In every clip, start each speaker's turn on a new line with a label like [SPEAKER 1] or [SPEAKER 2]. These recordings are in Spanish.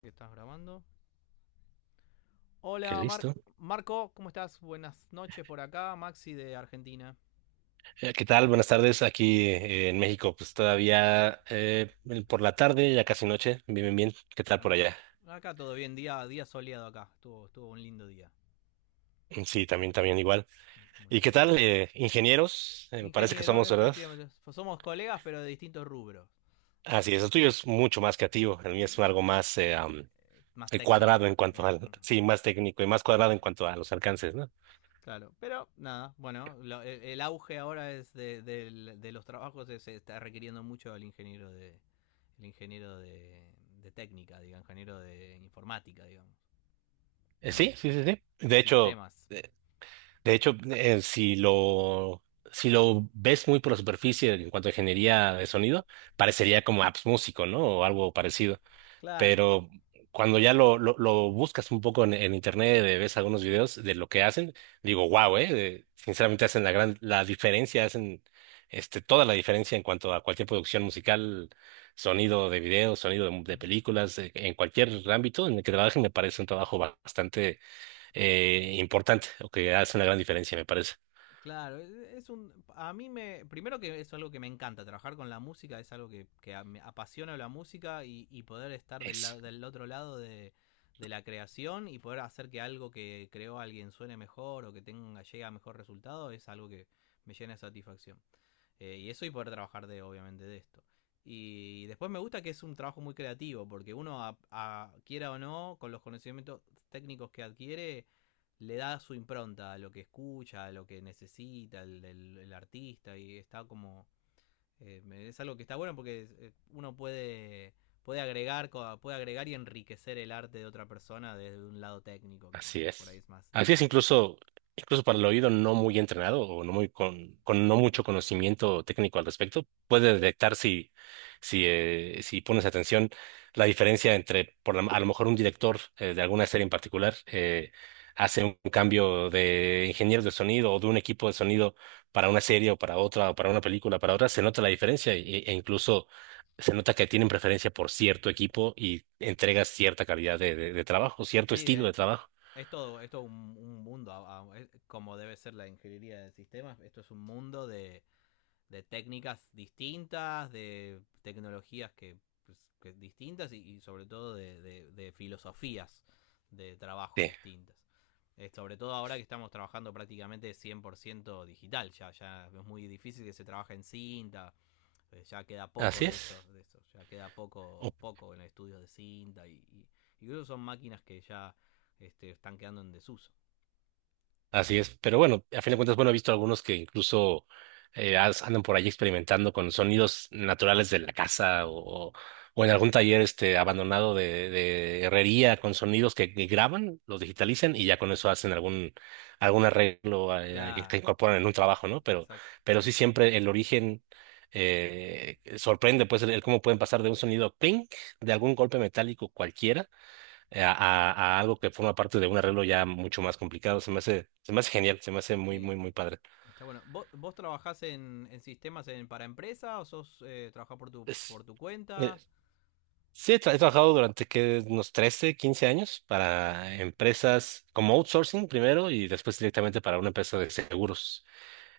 [SPEAKER 1] Que estás grabando.
[SPEAKER 2] Qué
[SPEAKER 1] Hola,
[SPEAKER 2] listo.
[SPEAKER 1] Marco, ¿cómo estás? Buenas noches por acá, Maxi de Argentina.
[SPEAKER 2] ¿Qué tal? Buenas tardes. Aquí en México, pues todavía por la tarde, ya casi noche. Bien, bien, bien. ¿Qué tal por
[SPEAKER 1] Ah,
[SPEAKER 2] allá?
[SPEAKER 1] acá todo bien, día soleado acá, estuvo un lindo día.
[SPEAKER 2] Mm, sí, también, también igual.
[SPEAKER 1] Mm,
[SPEAKER 2] ¿Y qué
[SPEAKER 1] buenísimo.
[SPEAKER 2] tal, ingenieros? Me parece que
[SPEAKER 1] Ingeniero,
[SPEAKER 2] somos, ¿verdad?
[SPEAKER 1] efectivamente, somos colegas pero de distintos rubros.
[SPEAKER 2] Así es, el tuyo es mucho más creativo. El mío es
[SPEAKER 1] Eh,
[SPEAKER 2] algo más
[SPEAKER 1] Más técnico.
[SPEAKER 2] cuadrado en cuanto al,
[SPEAKER 1] Uh-huh.
[SPEAKER 2] sí, más técnico y más cuadrado en cuanto a los alcances, ¿no?
[SPEAKER 1] Claro, pero nada, bueno, el auge ahora es de, de los trabajos, se está requiriendo mucho al ingeniero de técnica, ingeniero de informática, digamos, ¿no?
[SPEAKER 2] Sí, sí, sí, sí.
[SPEAKER 1] En
[SPEAKER 2] De hecho,
[SPEAKER 1] sistemas.
[SPEAKER 2] De hecho, si lo ves muy por la superficie en cuanto a ingeniería de sonido, parecería como apps músico, ¿no? O algo parecido.
[SPEAKER 1] Claro.
[SPEAKER 2] Pero cuando ya lo buscas un poco en internet, ves algunos videos de lo que hacen, digo, wow, sinceramente hacen la diferencia, hacen toda la diferencia en cuanto a cualquier producción musical, sonido de videos, sonido de
[SPEAKER 1] Ujú.
[SPEAKER 2] películas, en cualquier ámbito en el que trabajen, me parece un trabajo bastante importante o que hace una gran diferencia, me parece.
[SPEAKER 1] Claro. Es un, a mí me, primero que es algo que me encanta, trabajar con la música es algo que, me apasiona la música y poder estar del,
[SPEAKER 2] Eso.
[SPEAKER 1] del otro lado de la creación y poder hacer que algo que creó alguien suene mejor o que tenga, llegue a mejor resultado es algo que me llena de satisfacción. Y eso, y poder trabajar de, obviamente, de esto. Y después me gusta que es un trabajo muy creativo, porque uno, quiera o no, con los conocimientos técnicos que adquiere, le da su impronta a lo que escucha, a lo que necesita el, el artista, y está eh, es algo que está bueno porque uno puede, agregar, puede agregar y enriquecer el arte de otra persona desde un lado técnico, que
[SPEAKER 2] Así
[SPEAKER 1] por ahí
[SPEAKER 2] es.
[SPEAKER 1] es más
[SPEAKER 2] Así es,
[SPEAKER 1] difícil.
[SPEAKER 2] incluso para el oído no muy entrenado o no muy con, no mucho conocimiento técnico al respecto, puede detectar si pones atención la diferencia entre, a lo mejor un director de alguna serie en particular hace un cambio de ingenieros de sonido o de un equipo de sonido para una serie o para otra o para una película, para otra, se nota la diferencia e incluso se nota que tienen preferencia por cierto equipo y entregas cierta calidad de trabajo, cierto
[SPEAKER 1] Sí,
[SPEAKER 2] estilo de trabajo.
[SPEAKER 1] es todo un, mundo, es como debe ser la ingeniería de sistemas. Esto es un mundo de técnicas distintas, de tecnologías que distintas, y sobre todo de, de filosofías de trabajo
[SPEAKER 2] Sí,
[SPEAKER 1] distintas. Sobre todo ahora que estamos trabajando prácticamente 100% digital, ya es muy difícil que se trabaje en cinta, ya queda poco
[SPEAKER 2] así
[SPEAKER 1] de
[SPEAKER 2] es.
[SPEAKER 1] eso, de eso. Ya queda
[SPEAKER 2] Oh.
[SPEAKER 1] poco, poco en estudios de cinta, y incluso son máquinas que ya este, están quedando en desuso.
[SPEAKER 2] Así es. Pero bueno, a fin de cuentas, bueno, he visto algunos que incluso andan por allí experimentando con sonidos naturales de la casa o en algún taller abandonado de herrería con sonidos que graban, los digitalizan y ya con eso hacen algún arreglo que
[SPEAKER 1] Claro,
[SPEAKER 2] que incorporan en un trabajo, ¿no? Pero,
[SPEAKER 1] exacto.
[SPEAKER 2] pero sí siempre el origen sorprende, pues, el cómo pueden pasar de un sonido clink, de algún golpe metálico cualquiera eh, a,
[SPEAKER 1] Ah,
[SPEAKER 2] a- a algo que forma parte de un arreglo ya mucho más complicado. Se me hace genial, se me hace muy,
[SPEAKER 1] sí,
[SPEAKER 2] muy, muy padre.
[SPEAKER 1] está bueno. ¿Vos trabajás en, sistemas, para empresa, o sos trabajás por tu,
[SPEAKER 2] Es-
[SPEAKER 1] por tu
[SPEAKER 2] eh,
[SPEAKER 1] cuenta?
[SPEAKER 2] sí, he trabajado durante que unos 13 15 años para empresas como outsourcing primero y después directamente para una empresa de seguros.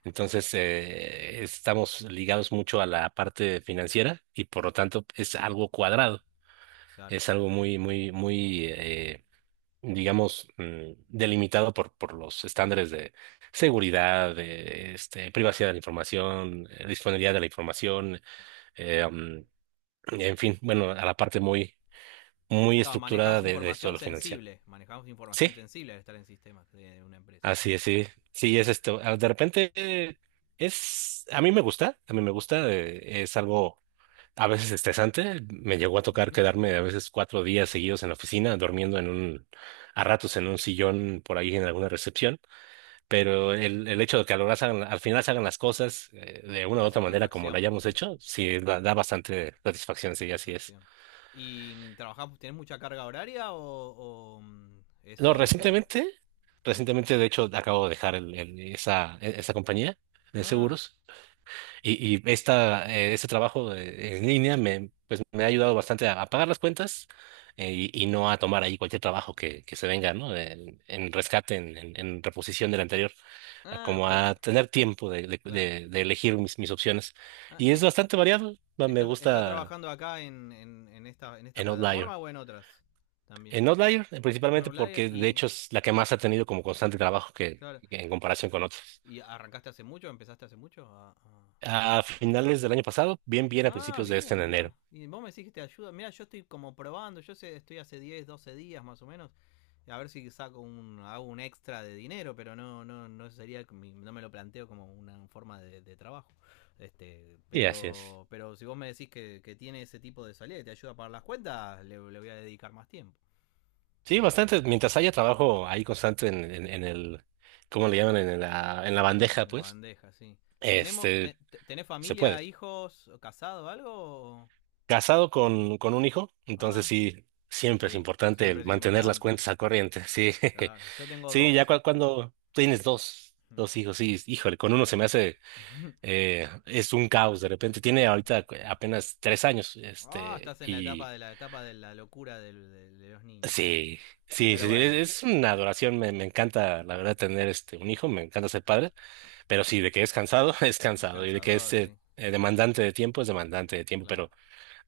[SPEAKER 2] Entonces, estamos ligados mucho a la parte financiera y por lo tanto es algo cuadrado.
[SPEAKER 1] Claro.
[SPEAKER 2] Es algo muy, muy, muy, digamos, delimitado por los estándares de seguridad, de privacidad de la información, disponibilidad de la información, eh, mm, en fin, bueno, a la parte muy, muy
[SPEAKER 1] Claro, manejás
[SPEAKER 2] estructurada de esto de
[SPEAKER 1] información
[SPEAKER 2] lo financiero.
[SPEAKER 1] sensible. Manejamos
[SPEAKER 2] Sí,
[SPEAKER 1] información sensible al estar en sistemas de una empresa.
[SPEAKER 2] así es, sí, sí,
[SPEAKER 1] Ujú.
[SPEAKER 2] es esto. Ah, de repente a mí me gusta, es algo a veces estresante. Me llegó a tocar
[SPEAKER 1] Ujú.
[SPEAKER 2] quedarme a veces 4 días seguidos en la oficina, durmiendo a ratos en un sillón por ahí en alguna recepción. Pero el hecho de que a lo largo al final se hagan las cosas de una u
[SPEAKER 1] La
[SPEAKER 2] otra manera como la
[SPEAKER 1] satisfacción.
[SPEAKER 2] hayamos hecho, sí da bastante satisfacción, sí, así es.
[SPEAKER 1] Satisfacción. ¿Y tenés mucha carga horaria, o
[SPEAKER 2] No,
[SPEAKER 1] eso ocurre?
[SPEAKER 2] recientemente,
[SPEAKER 1] Sí.
[SPEAKER 2] recientemente de hecho acabo de dejar esa compañía de
[SPEAKER 1] Ah,
[SPEAKER 2] seguros. Y este trabajo en línea pues, me ha ayudado bastante a pagar las cuentas, y no a tomar ahí cualquier trabajo que se venga, ¿no? En rescate, en reposición del anterior, a
[SPEAKER 1] ah,
[SPEAKER 2] como
[SPEAKER 1] oh,
[SPEAKER 2] a tener tiempo de, de,
[SPEAKER 1] claro.
[SPEAKER 2] de- de elegir mis opciones.
[SPEAKER 1] Ah,
[SPEAKER 2] Y
[SPEAKER 1] ¿y
[SPEAKER 2] es bastante variado. Me
[SPEAKER 1] estás
[SPEAKER 2] gusta
[SPEAKER 1] trabajando acá en esta, en esta
[SPEAKER 2] en Outlier.
[SPEAKER 1] plataforma, o en otras también?
[SPEAKER 2] En Outlier,
[SPEAKER 1] En
[SPEAKER 2] principalmente
[SPEAKER 1] Outlier
[SPEAKER 2] porque de
[SPEAKER 1] y,
[SPEAKER 2] hecho es la que más ha tenido como constante trabajo que,
[SPEAKER 1] claro,
[SPEAKER 2] que en comparación con otros.
[SPEAKER 1] ¿y arrancaste hace mucho? ¿Empezaste hace mucho
[SPEAKER 2] A finales del año pasado, bien, bien a
[SPEAKER 1] Ah,
[SPEAKER 2] principios de este en
[SPEAKER 1] bien, mirá.
[SPEAKER 2] enero.
[SPEAKER 1] Y vos me decís que te ayuda. Mirá, yo estoy como probando. Yo sé, estoy hace 10, 12 días más o menos. A ver si saco un, hago un extra de dinero, pero no, no, no sería, no me lo planteo como una forma de, trabajo. Este,
[SPEAKER 2] Y así es.
[SPEAKER 1] pero si vos me decís que tiene ese tipo de salida y te ayuda a pagar las cuentas, le voy a dedicar más tiempo.
[SPEAKER 2] Sí, bastante. Mientras haya trabajo ahí constante en el, ¿cómo le llaman? En la bandeja,
[SPEAKER 1] En la
[SPEAKER 2] pues,
[SPEAKER 1] bandeja, sí. ¿Tenemos,
[SPEAKER 2] este,
[SPEAKER 1] te- te- ¿Tenés
[SPEAKER 2] se
[SPEAKER 1] familia,
[SPEAKER 2] puede.
[SPEAKER 1] hijos, casado, algo?
[SPEAKER 2] Casado con un hijo, entonces
[SPEAKER 1] Ah,
[SPEAKER 2] sí, siempre es
[SPEAKER 1] sí,
[SPEAKER 2] importante
[SPEAKER 1] siempre
[SPEAKER 2] el
[SPEAKER 1] es
[SPEAKER 2] mantener las
[SPEAKER 1] importante,
[SPEAKER 2] cuentas
[SPEAKER 1] sí.
[SPEAKER 2] al corriente. Sí,
[SPEAKER 1] Claro, yo tengo
[SPEAKER 2] sí, ya
[SPEAKER 1] dos.
[SPEAKER 2] cuando tienes
[SPEAKER 1] Hmm.
[SPEAKER 2] dos hijos, sí, híjole, con uno se me hace, es un caos de repente. Tiene ahorita apenas 3 años,
[SPEAKER 1] Ah, estás en la etapa
[SPEAKER 2] y
[SPEAKER 1] de la etapa de la locura, de los niños.
[SPEAKER 2] sí, sí,
[SPEAKER 1] Pero
[SPEAKER 2] sí, sí,
[SPEAKER 1] bueno,
[SPEAKER 2] es una adoración. Me encanta, la verdad, tener este, un hijo, me encanta ser padre. Pero sí, de que es cansado, es
[SPEAKER 1] es
[SPEAKER 2] cansado. Y de que es
[SPEAKER 1] cansador, sí,
[SPEAKER 2] demandante de tiempo, es demandante de tiempo.
[SPEAKER 1] claro.
[SPEAKER 2] Pero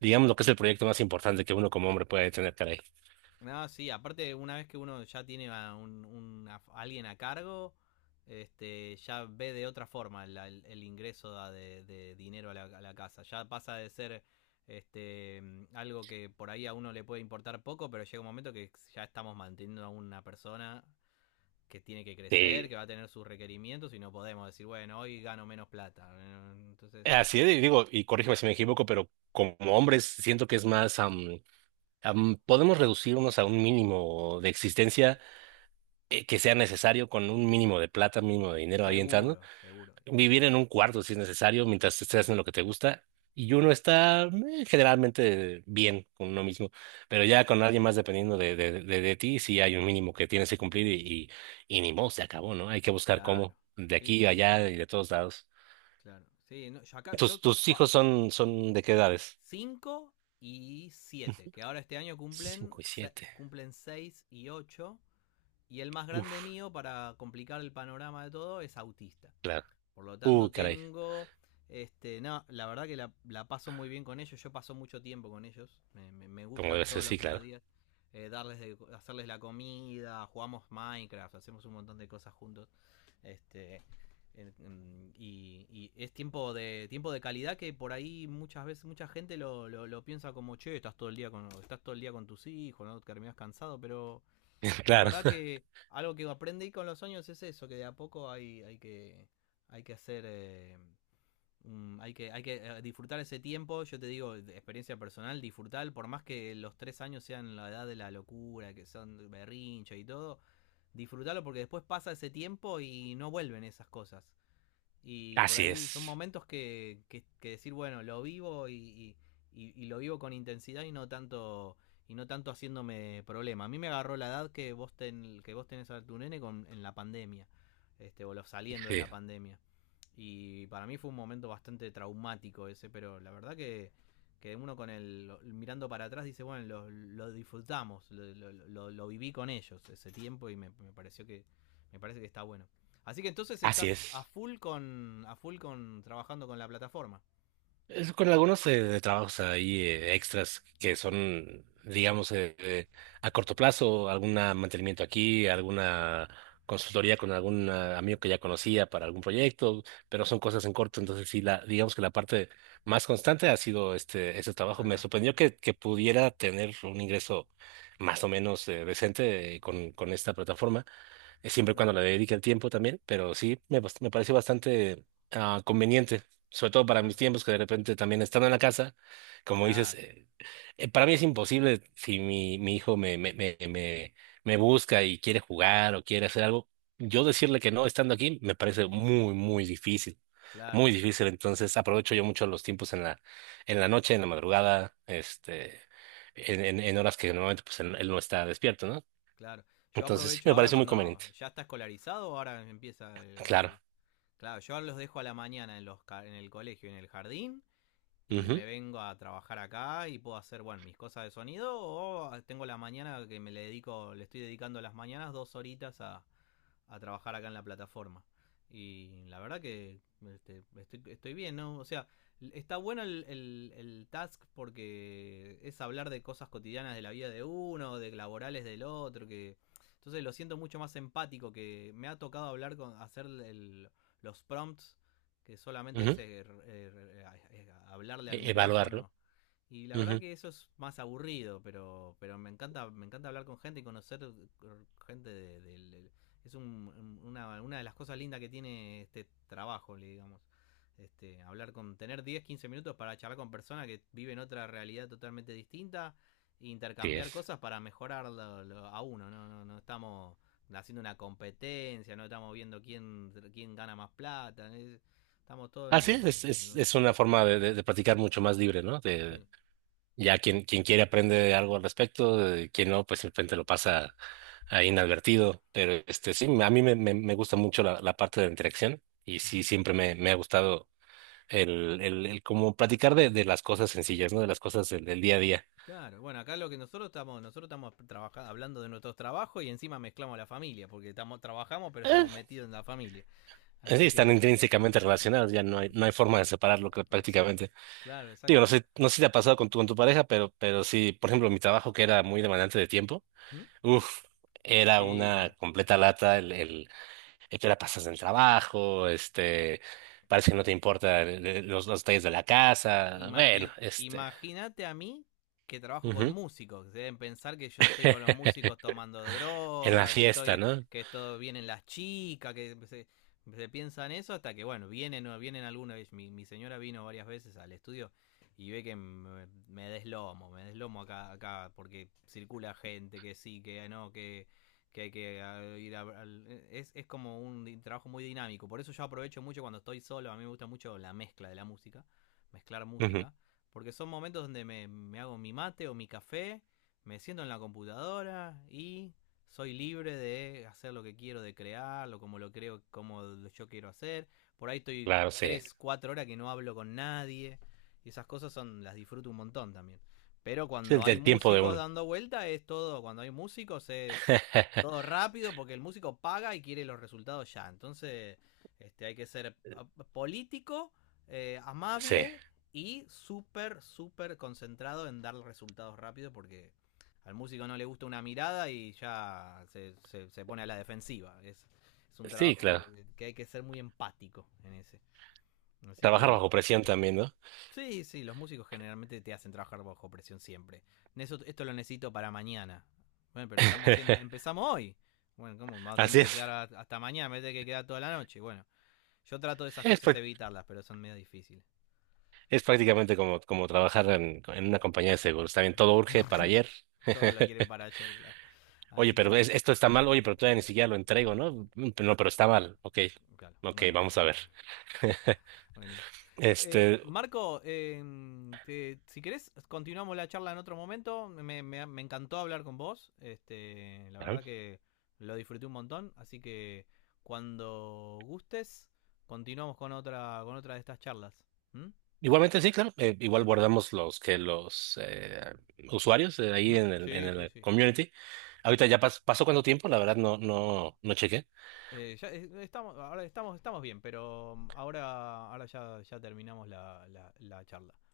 [SPEAKER 2] digamos lo que es el proyecto más importante que uno como hombre puede tener, caray.
[SPEAKER 1] No, sí, aparte una vez que uno ya tiene a un, a alguien a cargo, este, ya ve de otra forma el ingreso da de, dinero a a la casa. Ya pasa de ser este, algo que por ahí a uno le puede importar poco, pero llega un momento que ya estamos manteniendo a una persona que tiene que
[SPEAKER 2] Sí.
[SPEAKER 1] crecer, que va a tener sus requerimientos, y no podemos decir, bueno, hoy gano menos plata. Entonces,
[SPEAKER 2] Así es, y digo, y corrígeme si me equivoco, pero como hombres siento que es más, podemos reducirnos a un mínimo de existencia que sea necesario con un mínimo de plata, mínimo de dinero ahí entrando
[SPEAKER 1] seguro, seguro.
[SPEAKER 2] vivir en un cuarto si es necesario, mientras estés haciendo lo que te gusta. Y uno está generalmente bien con uno mismo, pero ya con alguien más dependiendo de ti, sí hay un mínimo que tienes que cumplir y, ni modo, se acabó, ¿no? Hay que buscar
[SPEAKER 1] Claro.
[SPEAKER 2] cómo, de
[SPEAKER 1] Sí,
[SPEAKER 2] aquí,
[SPEAKER 1] sí, sí.
[SPEAKER 2] allá y de todos lados.
[SPEAKER 1] Claro. Sí, no,
[SPEAKER 2] ¿Tus,
[SPEAKER 1] yo,
[SPEAKER 2] tus hijos son de qué edades?
[SPEAKER 1] 5 y 7, que ahora este año cumplen,
[SPEAKER 2] Cinco y siete.
[SPEAKER 1] cumplen 6 y 8. Y el más grande
[SPEAKER 2] Uf,
[SPEAKER 1] mío, para complicar el panorama de todo, es autista.
[SPEAKER 2] claro.
[SPEAKER 1] Por lo tanto,
[SPEAKER 2] Caray.
[SPEAKER 1] tengo. Este, no, la verdad que la paso muy bien con ellos. Yo paso mucho tiempo con ellos. Me
[SPEAKER 2] Como
[SPEAKER 1] gusta
[SPEAKER 2] debe ser,
[SPEAKER 1] todos los
[SPEAKER 2] sí, claro.
[SPEAKER 1] mediodías darles hacerles la comida. Jugamos Minecraft, hacemos un montón de cosas juntos. Este, y es tiempo de calidad, que por ahí muchas veces mucha gente lo piensa como, che, estás todo el día con tus hijos, no terminas cansado, pero la
[SPEAKER 2] Claro.
[SPEAKER 1] verdad que algo que aprendí con los años es eso, que de a poco hay, hay que hacer, eh, hay que disfrutar ese tiempo. Yo te digo, de experiencia personal, disfrutar, por más que los 3 años sean la edad de la locura, que son berrinche y todo, disfrutarlo, porque después pasa ese tiempo y no vuelven esas cosas. Y por
[SPEAKER 2] Así
[SPEAKER 1] ahí son
[SPEAKER 2] es.
[SPEAKER 1] momentos que, que decir, bueno, lo vivo y lo vivo con intensidad, y no tanto, haciéndome problema. A mí me agarró la edad que vos tenés a tu nene en la pandemia, este, o saliendo de
[SPEAKER 2] Sí,
[SPEAKER 1] la pandemia. Y para mí fue un momento bastante traumático ese, pero la verdad que, uno con mirando para atrás dice, bueno, lo disfrutamos, lo viví con ellos ese tiempo, y me me parece que está bueno. Así que entonces
[SPEAKER 2] así
[SPEAKER 1] estás a
[SPEAKER 2] es.
[SPEAKER 1] full con, a full con trabajando con la plataforma
[SPEAKER 2] Es con algunos de trabajos ahí extras
[SPEAKER 1] y
[SPEAKER 2] que
[SPEAKER 1] extras
[SPEAKER 2] son, digamos, a corto plazo, algún mantenimiento aquí, alguna consultoría con algún amigo que ya conocía para algún proyecto, pero son cosas en corto, entonces sí, digamos que la parte más constante ha sido ese
[SPEAKER 1] por
[SPEAKER 2] trabajo. Me
[SPEAKER 1] acá.
[SPEAKER 2] sorprendió que pudiera tener un ingreso más o menos decente con esta plataforma siempre y
[SPEAKER 1] Hmm.
[SPEAKER 2] cuando le dedique el tiempo también, pero sí, me pareció bastante conveniente, sobre todo para mis
[SPEAKER 1] Claro.
[SPEAKER 2] tiempos que de repente también estando en la casa, como dices,
[SPEAKER 1] Claro.
[SPEAKER 2] para mí es imposible si mi hijo me busca y quiere jugar o quiere hacer algo, yo decirle que no estando aquí me parece
[SPEAKER 1] Es
[SPEAKER 2] muy,
[SPEAKER 1] claro,
[SPEAKER 2] muy difícil, entonces aprovecho yo mucho los tiempos en la, noche, en la madrugada, En horas que normalmente pues él no está despierto, ¿no?
[SPEAKER 1] claro. Yo
[SPEAKER 2] Entonces sí,
[SPEAKER 1] aprovecho
[SPEAKER 2] me
[SPEAKER 1] ahora
[SPEAKER 2] parece muy
[SPEAKER 1] cuando
[SPEAKER 2] conveniente.
[SPEAKER 1] ya está escolarizado, ahora empieza el,
[SPEAKER 2] Claro.
[SPEAKER 1] claro, yo los dejo a la mañana en los en el colegio, en el jardín, y
[SPEAKER 2] Ujú,
[SPEAKER 1] me vengo a trabajar acá, y puedo hacer, bueno, mis cosas de sonido, o tengo la mañana que le estoy dedicando las mañanas 2 horitas a trabajar acá en la plataforma. Y la verdad que este, estoy bien, ¿no? O sea, está bueno el task, porque es hablar de cosas cotidianas de la vida de uno, de laborales del otro, que. Entonces, lo siento mucho más empático, que me ha tocado hablar hacer los prompts, que solamente es
[SPEAKER 2] ujú.
[SPEAKER 1] hablarle al
[SPEAKER 2] Evaluarlo.
[SPEAKER 1] micrófono. Y la verdad
[SPEAKER 2] Ujú,
[SPEAKER 1] que eso es más aburrido, pero, me encanta hablar con gente y conocer gente de, de es una de las cosas lindas que tiene este trabajo, digamos. Este, hablar tener 10, 15 minutos para charlar con personas que viven otra realidad totalmente distinta, e
[SPEAKER 2] sí
[SPEAKER 1] intercambiar
[SPEAKER 2] es.
[SPEAKER 1] cosas para mejorar a uno. No, no, no estamos haciendo una competencia, no estamos viendo quién, gana más plata, estamos todos
[SPEAKER 2] Así es, es,
[SPEAKER 1] en lo
[SPEAKER 2] es, es
[SPEAKER 1] mismo.
[SPEAKER 2] una forma de practicar mucho más libre, ¿no?
[SPEAKER 1] Sí.
[SPEAKER 2] Ya quien quiere aprende algo al respecto, de quien no, pues simplemente lo pasa ahí inadvertido. Pero sí, a mí me gusta mucho la parte de la interacción y sí,
[SPEAKER 1] Ujú.
[SPEAKER 2] siempre me ha gustado el como platicar de las cosas sencillas, ¿no? De las cosas del día a día.
[SPEAKER 1] Claro, bueno, acá lo que nosotros estamos, trabajando, hablando de nuestros trabajos, y encima mezclamos la familia, porque trabajamos, pero estamos
[SPEAKER 2] Eh,
[SPEAKER 1] metidos en la familia.
[SPEAKER 2] Sí,
[SPEAKER 1] Así
[SPEAKER 2] están
[SPEAKER 1] que.
[SPEAKER 2] intrínsecamente
[SPEAKER 1] Así-
[SPEAKER 2] relacionadas, ya no hay forma de separarlo que
[SPEAKER 1] Exacto.
[SPEAKER 2] prácticamente.
[SPEAKER 1] Claro,
[SPEAKER 2] Digo, no
[SPEAKER 1] exacto.
[SPEAKER 2] sé, no sé si te ha pasado con tu, pareja, pero sí, por ejemplo, mi trabajo que era muy demandante de tiempo,
[SPEAKER 1] ¿Mm?
[SPEAKER 2] uff, era
[SPEAKER 1] Y bueno,
[SPEAKER 2] una completa lata el que la pasas en el trabajo, parece que no te importa los detalles de la casa, bueno,
[SPEAKER 1] Imagínate a mí, que trabajo con
[SPEAKER 2] ujú.
[SPEAKER 1] músicos, que deben pensar que yo estoy con los músicos tomando
[SPEAKER 2] En la
[SPEAKER 1] droga,
[SPEAKER 2] fiesta, ¿no?
[SPEAKER 1] que todo vienen las chicas, que se piensan eso, hasta que bueno, vienen, o vienen alguna vez. Mi señora vino varias veces al estudio, y ve que me deslomo, me deslomo acá, acá, porque circula gente que sí, que no, que hay que ir es como un trabajo muy dinámico, por eso yo aprovecho mucho cuando estoy solo, a mí me gusta mucho la mezcla de la música, mezclar
[SPEAKER 2] Ujú,
[SPEAKER 1] música, porque son momentos donde me hago mi mate o mi café, me siento en la computadora, y soy libre de hacer lo que quiero, de crearlo, como lo creo, como yo quiero hacer. Por ahí estoy
[SPEAKER 2] claro, sí.
[SPEAKER 1] 3, 4 horas que no hablo con nadie. Y esas cosas son las disfruto un montón también. Pero
[SPEAKER 2] Es
[SPEAKER 1] cuando
[SPEAKER 2] el,
[SPEAKER 1] hay
[SPEAKER 2] el tiempo de
[SPEAKER 1] músicos
[SPEAKER 2] uno.
[SPEAKER 1] dando vuelta es todo, cuando hay músicos es todo rápido, porque el músico paga y quiere los resultados ya. Entonces, este, hay que ser político,
[SPEAKER 2] Sí,
[SPEAKER 1] amable, y súper, súper concentrado en dar resultados rápido, porque al músico no le gusta una mirada y ya se pone a la defensiva. Es un
[SPEAKER 2] sí,
[SPEAKER 1] trabajo
[SPEAKER 2] claro.
[SPEAKER 1] que hay que ser muy empático en ese. Así
[SPEAKER 2] Trabajar
[SPEAKER 1] que.
[SPEAKER 2] bajo presión también, ¿no?
[SPEAKER 1] Sí, sí, los músicos generalmente te hacen trabajar bajo presión siempre. Eso, esto lo necesito para mañana. Bueno, pero estamos haciendo, empezamos hoy. Bueno, ¿cómo? Tengo
[SPEAKER 2] Así
[SPEAKER 1] que
[SPEAKER 2] es.
[SPEAKER 1] quedar hasta mañana, me tengo que quedar toda la noche. Bueno, yo trato de esas
[SPEAKER 2] es
[SPEAKER 1] cosas
[SPEAKER 2] pues,
[SPEAKER 1] evitarlas, pero son medio difíciles.
[SPEAKER 2] Es prácticamente como trabajar en una compañía de seguros. También todo urge para ayer.
[SPEAKER 1] Todos lo quieren para ayer, claro.
[SPEAKER 2] Oye,
[SPEAKER 1] Así que
[SPEAKER 2] pero
[SPEAKER 1] nada.
[SPEAKER 2] esto está mal. Oye, pero todavía ni siquiera lo entrego, ¿no? Mm, no, pero está mal. Ok,
[SPEAKER 1] Claro,
[SPEAKER 2] ok,
[SPEAKER 1] bueno,
[SPEAKER 2] vamos a ver.
[SPEAKER 1] buenísimo.
[SPEAKER 2] Este,
[SPEAKER 1] Marco, si querés, continuamos la charla en otro momento. Me encantó hablar con vos. Este, la verdad
[SPEAKER 2] ajá.
[SPEAKER 1] que lo disfruté un montón. Así que cuando gustes, continuamos con con otra de estas charlas. ¿Mm?
[SPEAKER 2] Igualmente sí, claro. Igual
[SPEAKER 1] Te-
[SPEAKER 2] guardamos los usuarios ahí
[SPEAKER 1] ¿Mm?
[SPEAKER 2] en el, en
[SPEAKER 1] Sí, sí,
[SPEAKER 2] el
[SPEAKER 1] sí.
[SPEAKER 2] community. Ahorita ya pasó cuánto tiempo, la verdad no chequé.
[SPEAKER 1] Ya estamos bien, pero ahora ya terminamos la charla.